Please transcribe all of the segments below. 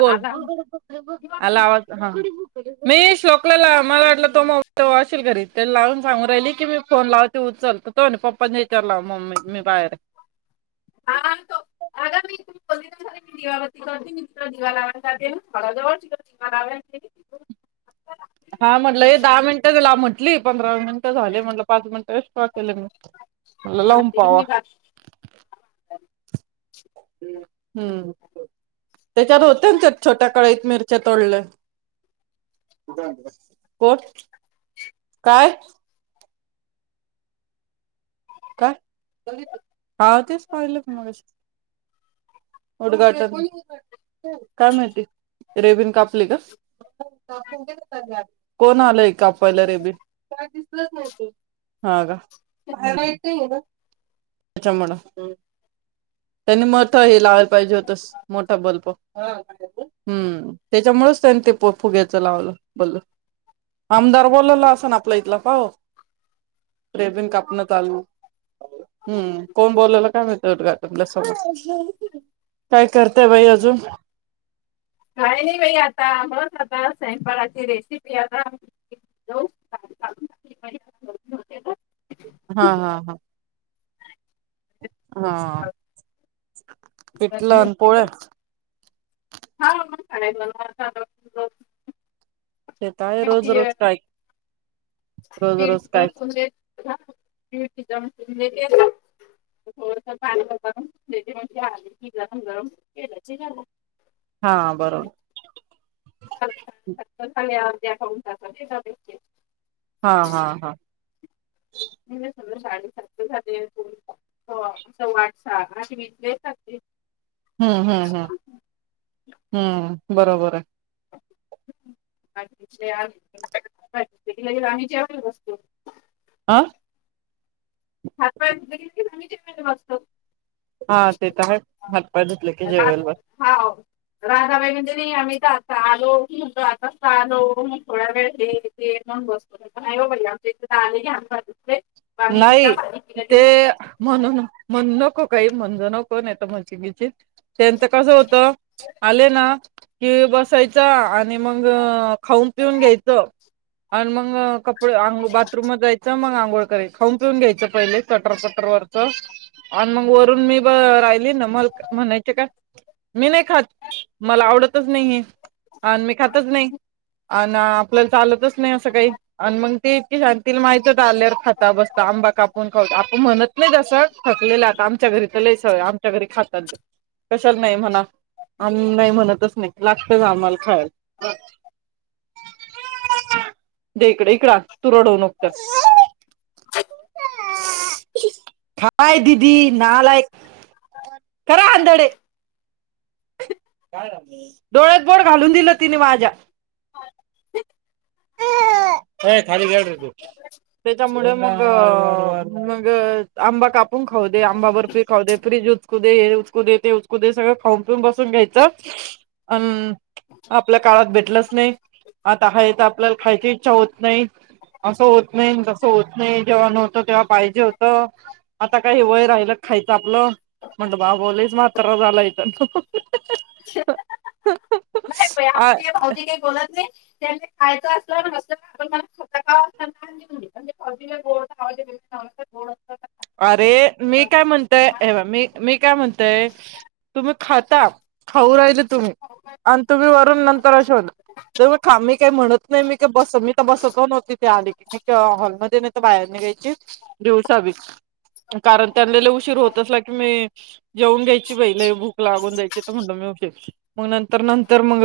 बोल आला आवाज हा मी शोकला ला मला वाटलं तो मग आशिल घरी तेला लावून सांगू राहिली की मी फोन लावते उचलतो तो म्हणे पप्पाच्या हेच्यावर लाव मम्मी मी बाहेर हे दोन दिवस झाले मी दिवाबती कॉन्टिन्यू तिकड दिवा लावायला जाते पांढरा एम एल मिनटं झाले म्हटल पाच मिनट एस्ट्रा केले मि म्हणलं लावून पावा हूं तेच्यात होत्या नं छोट छोट्या कळयीत मिरच्या तोडल्या. कोट काय. आवो तेच पाहिलं मगाशी उद्घाटन काय माहिती रेबीन कापली का कोण आलंय कापायला रेबीन. हा का काय माहीत. त्याच्यामुंळ त्यांनी मथ हे लावायला पाहिजे होतस मोठा बल्ब हम्म तेच्यामुळच त्यांनी ते फू फुग्यायच लावलं बल्ल आमदार बोलवला आसंन आपल्या इथला. ओ रेबिन कापण चालू. हम्म कोण बोलवल. काय माहीत उद्घाटनला समोर काय करतेय बाई अजून? काय नाही बाई आता बस आता सयंपाकाची रेसिपी आता [unintelligible] हा हा हा! हा! पिठल आण पोळ्या [unintelligible] ते त आहे होय रोज, रोज काय [unintelligible] रोज रोज काय थोडसं पाणी घ्यायच [unintelligible] हा बरो बिया खाऊन टाकायचे [unintelligible] हा हा हा! घरून साडे सात ला जाते, सव्वा आठ सहा ला रात्री इकडे येतात ते. हा हा हा हा हा बरोबर. का आम्हीच्यावर बसतो. [unintelligible] आ. हातपाय धुतलं की [unintelligible] कायम असत. हा ते त हायत हात पाय धुतलं, की जेवायला बस. राधाबाई म्हणजे नही आम्ही इथ आता आलो तू म्हणतोय आता त आलो मग थोडा वेळ हे ते मंग बसलो. नाही हो बाई आमच्या इथे त आले की हात पाय धुतले. पाणी पी. ते ते म्हणून म्हणून नको काही म्हणून नको. कोण हाय ते म्हणजे विजित. त्यांचं कसं होतं, आले ना की बसायचा आणि मग खाऊन पिऊन घ्यायचं आणि मग कप पुढ बाथरूम मध्ये जायच मग घोळकरी हायेस. खाऊन पिऊन घ्यायचं पहिले चटर चटर वरचं, आण मग वरून मी ब राहिली ना मग म्हणायचे काय, मी नाही खात मला आवडतच नाहीये. अन मी खातच नाही. अण आपल्याला चालतच नाही असं काही अण मग ते इतकी शांतील माहित होतं आल्यावर खाती आता मस्त आंबा कापून खाऊ आपणम्हणत नाही. असं थकलेलं आता आमच्या घरी तर लस आमच्या घरी खातात कशाला नाही. म्हणा आम नाही, म्हणतच नाही लागतच आम्हाला खायला इकड इकड तू रडव नकत हाय दीदी नालायक करा आंध काय झालं डोळ्यात बोट घालून दिलं तिन माझ्या. ते. ए खाली खेळरे तू ते चमडं मग. मग आंबा कापून खाऊ दे आंबा बर्फी खाऊ दे फ्रीज उचकू दे हे उचकू दे ते उचकू दे सगळं खाऊन पिऊन बसून घ्यायचं अण आपल्या काळात भेटलच नाही आता हाईत आपल्याला खायची. इच्छा होत नाही असं होत नाही तसं होत नाही जेव्हा नव्हतं तेव्हा पाहिजे होत आता काही वय राहिलं खायचं आपलं म्हण बाबू लयच म्हातार झालं हित ह ह ह. ते भाऊजी काय बोला लयते. त्यांनी खायचं असलंना नसलंना [unintelligible] अरे मी काय म्हणतय अबक मी मी काय म्हणतय तुम्ही खाता खाऊ राहिल तुम्ही आण तुम्ही वरून नंतर अ अ शे होल ज म ख मी काही म्हणत नाही मी बस मी बसत नव्हती. ती आली की मी हॉलमध्येध्ये नाही तर बाहेर निघ्यायची दिवसा ब कारण त्यांना लय उशीर होत असला की मी जेऊन घ्यायची बाई लई भूक लागून जायाची तर म्हणलं मी उशीर मग नंतर नंतर मग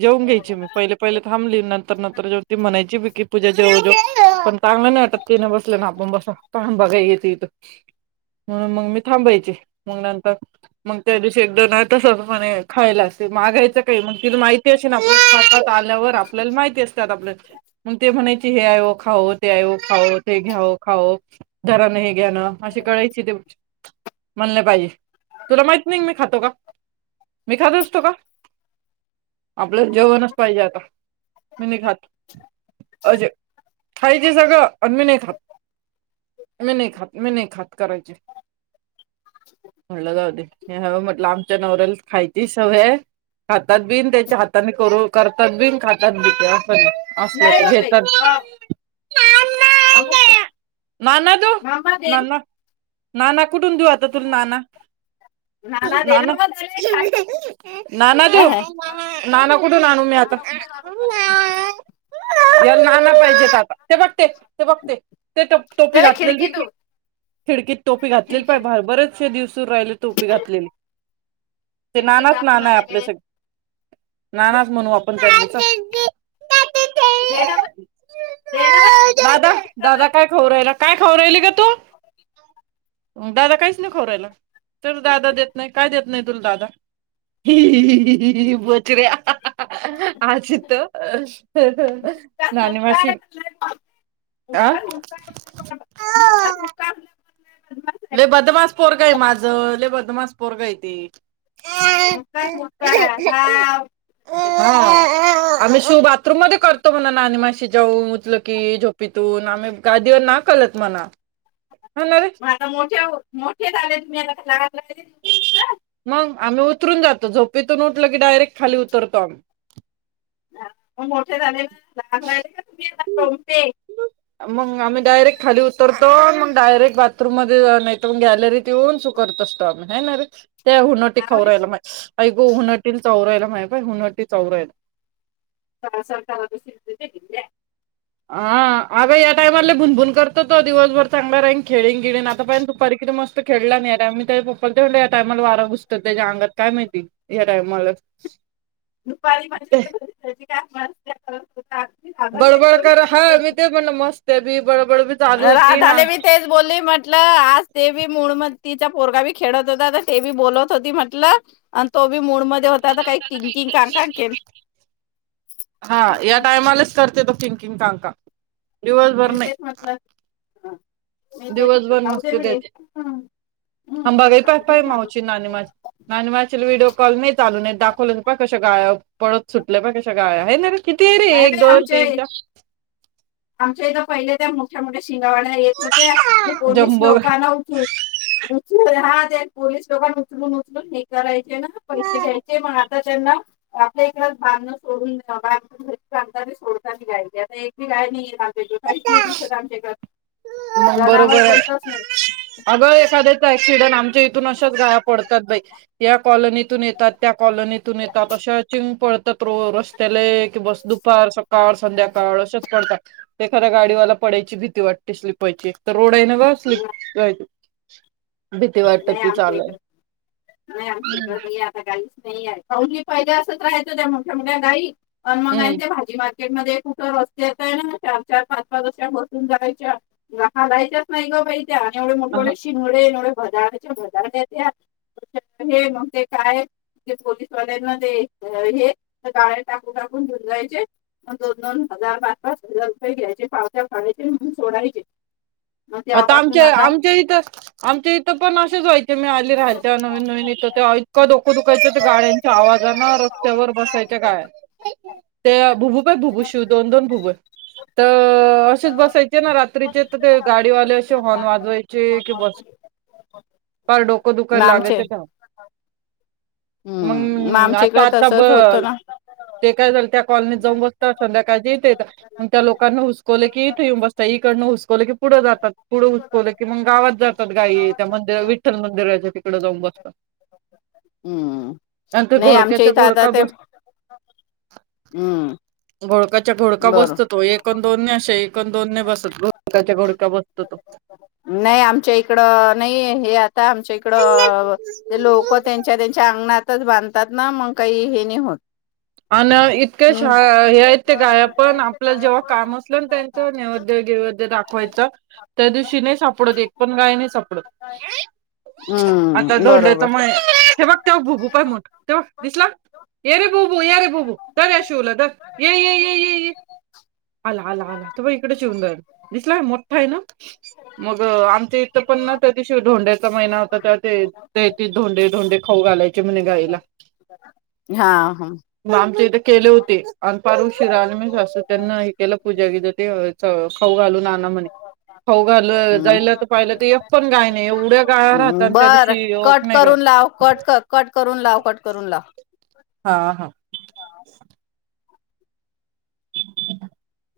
जेऊन घ्यायची मी पहिले कारण त्यांना उशीर होत असला की, मी जेवून घ्यायची बाई लय भूक लागून जायची तर म्हटलं जेवते. मग नंतर नंतर मग जेवण घ्यायची मी. पहिले पहिले थांबली नंतर नंतर जेवन ती म्हणायची बी की पूजा जेव जेव. पण चांगलं नाही वाटत तिने बसले ना आपण बस बघाय ही तिथ म्हणून मग मी थांबायची. मग नंतर मग त्या दिवशी एक दोन वेळा तसंच म्हणे खाईल असेल, मागायचं काय मग दिले माहिती असेल. [unintelligible] आल्यावर आपल्याला माहिती असतंय आता आपलं. मग ते म्हणायची हे आहे ओ खाऊ द्याओ, खाओ ते घ्याओ, खाओ घरानं हे घ्या ना अशी करायची ते म्हणले पाहिजे, तुला माहित नाही मी खातो का? मी खात असतो का? आपलं जेवणच पाहिजे आता, मी नाही खात. अजे खायचे सगळं आणि मी नाही खात, मी नाही खात. मी नाही खात करायची. म्हटलं जाऊ दे हे हवं म्हटलं आमच्या नवऱ्याला खायची सवय आहे. खातात बिन त्याच्या हाताने करू करतात बि न खातात बी त्या असल तर घेतात. काय बोलतंय? माना दो [unintelligible] नाना कुठून देऊ आता तुला नाना? नाना नाना देव नाना कुठून आणू मी आता याला नाना पाहिजेत आता ते बघते ते बघते ते टप टोपी घातले ली खिडकीत टोपी घातलेली पाय भरबरच आच्या दिवस राहिले तोपी घातलेली. ते नानाच नाना आहे आपल्या सग नानाच म्हणू आपणच. देना दादा दादा काय खाऊ राहिला काय खाऊ राहिल ग तो दादा काहीच नाही खाऊ राहिला तर दादा देत नाही काय देत नाही तुला दादा ही बचरे आजित नाणी माशी अ लई बदमास पोरगय माझ लय बदमास पोरगय ते हा आम्ही शी बाथरूम मध्ये करतो म्हणा ना आणि माशी जाऊन उचल की झोपीतून आम्ही गादीवर ना कलत म्हणा हो ना रे आता मोठ्या होतं मोठे झाले तुम्ही आता [unintelligible] मंग आम्ही उतरून जातो झोपीतून न उटलं की डायरेक्ट खाली उतरतो आम् मग मोठे झाले ना मग आम्ही डायरेक्ट खाली उतरतो मग डायरेक्ट बाथरूम मध्ये नाहीत म गॅलरीत येऊन सु करत असतो आम्ही हाय नारे ते हुनटी खाऊ रायला मा ऐ गो हुनटी चावू रायला माहि हुनटी चावू रायला. अहं या टायमाला भुनभुन करतो तो दिवसभर चांगला रँन खेळीन गेळीन आता पहि दुपारी किती मस्त खेळला नाही टा मी त्या पप्पाला तेवलं या टायमाला वारा घुसत त्याच्या अंगात काय माहिती या टायमाला ते- बडबड कर हा मी ते पण मस्त आहे बी बडबड चालू होती ना राधाले बी तेच बोलली म्हटलं आज ते बी मुड म तिच्या पोरगा बी खेडत होता ते बी बोलत होती म्हटलं अन तो बी मूड मध्ये होता आ काही थिकिंग कांणकांण के हा या टायमालाच करते तो कथिंकिंग काांका दिवसभर नाही. दिवसभर नसते त्याचे अंबा घे पपाही मावची नानी माझी नानी मा च्या ला व्हिडिओ कॉल नाही चालून नाहीत दाखवलं पा कशा गा पत सुटलं पा कशा गादया हाय ना रे किती आहे रे एक दोन तीन चार आमच्या इथं पहिले त्या मोठ्या मोठ्या शिड्या येत होत्या चार पोलीस जम्बो लोकांना उचळून उचलून हात पोलीस लोकां उचलून उचलून हे कराय ते नं पैसे गाय घ्यायचे मार त्यांना आपल्या इकडच बांध सोडून घरी बांध सोड गाय आता एक ही गाय नाहीये ते त काहीच नाही दिसत आमच्याक मंग बरोबर आहे अगं एखाद्याच ऍक्सीडेन्ट आम इथून अशाच गाया पडतात बाई या कॉलनीतून येतात त्या कॉलनीतून येतात अशा चिंग पडतात रो रस्त्याला कि बस दुपार सकाळ संध्याकाळ अशेच पडतात एखादा गाडीवाला पडायची भीती वाट स्लीप व्हायची एक तर रोड हाय नव्ह स्लीप व्हायची नाही आमच्या इकड नाही आमच्या इकड नाही आता काहीच नाही काऊही फहिदे असंच राहाय तो त्या मोठ्या मोठ्या गाई अ मगांचे हम्म भाजी मार मध्ये कुठं रस्ते येत आहे ना चार चार पाच पाच अशा बसून राहायच्या हालायच्याच नाही ग बई ते आणि एवढे मोठे शिंगडे नं एवढ भदचे भदण्यात्या हे मग ते काय ते पोलीसवाल्यांना ते हे गाळे टाकून टाकून घेऊन जायचे मग दोन दोन हजार पाच पाच हजार रुपये घ्यायचे पावत्या फाडायचे नेहून सोडायचे. आता आमच्या आमच्या इथं आमच्या इथं पण असेंच हाईत मी आली राहायच्या नवीन नवीन इथं ते इतकां डोकं दुखायचं गाड्यांच्या आवाजाने रस्त्यावर बसायच्या गाय ते भुबुपे भुबुशिव दोन दोन भुब तर असेच बसायचे ना रात्रीचे तर ते गाडीवाले असे हॉर्न वाजवायचे कि बस पार डोक दुख लागायच मग आता आता ब ते काय झालं त्या कॉलनीत जाऊन बसत संध्याकाळ इथेग त्या लोकांना हुसकवलं की इथे येऊन बसत इकडन हुसकवलं की पुढ जातात पुढं उचकवलं की मग गावात जातात गाई त्या मंदिरात विठ्ठल तिकड जाऊन बसत नंतर घोडक्याचा घोडका बस हम्म बोळक घोडका बसतो तो एक अन दोन नाई अशा एक दोन न बसत घोडकाच्या घोडक नाही आमच्या इकड नाहीये हे आता आमच्या इकडं लोक त्यांच्या त्यांच्या अंगणातच बांधतात ना मग काही हे नाही होत अन इतके श हे आयेत ते गाय पण आपल्याला जेव्हा काम असलं ना त्यांच नैवद्य गिवद्य दाखवायचं त्या दिवशी नाही सापडत एक पण गाय नाही सापडत, आता धोंडचामुळे हे बघ तेव्हा भुबू पाय मोठ तेव्हा दिसला ये रे भुप ते बू येरे बूबू धर या शिवला धर य ये ये ये ये आला आला आला ते बघ इकडे शिवला धर दिसला काय मोठा आहे ना मग आम च्या इथे पण ना त्या दिवशी धोंड्याचा महिना होता तेव्हा ते ते ते धोंडे धोंडे खाऊ घालायचे म्हणे हा हा मा जे बे केले होते अन पारू शरा आणि मी असतं त्यांना हे केलं पूजा घ ते खाऊ घालू नाना म्हणे खाऊ घाल हम्म. जायला तर पाहिलं तर पण गा नाही एवढ्या गाय राहत आणि त्या बरं दिवशीक कट नाही गाय. करून लाव कट कट करून लाव कट करून लाव. हा हा. [inaudible]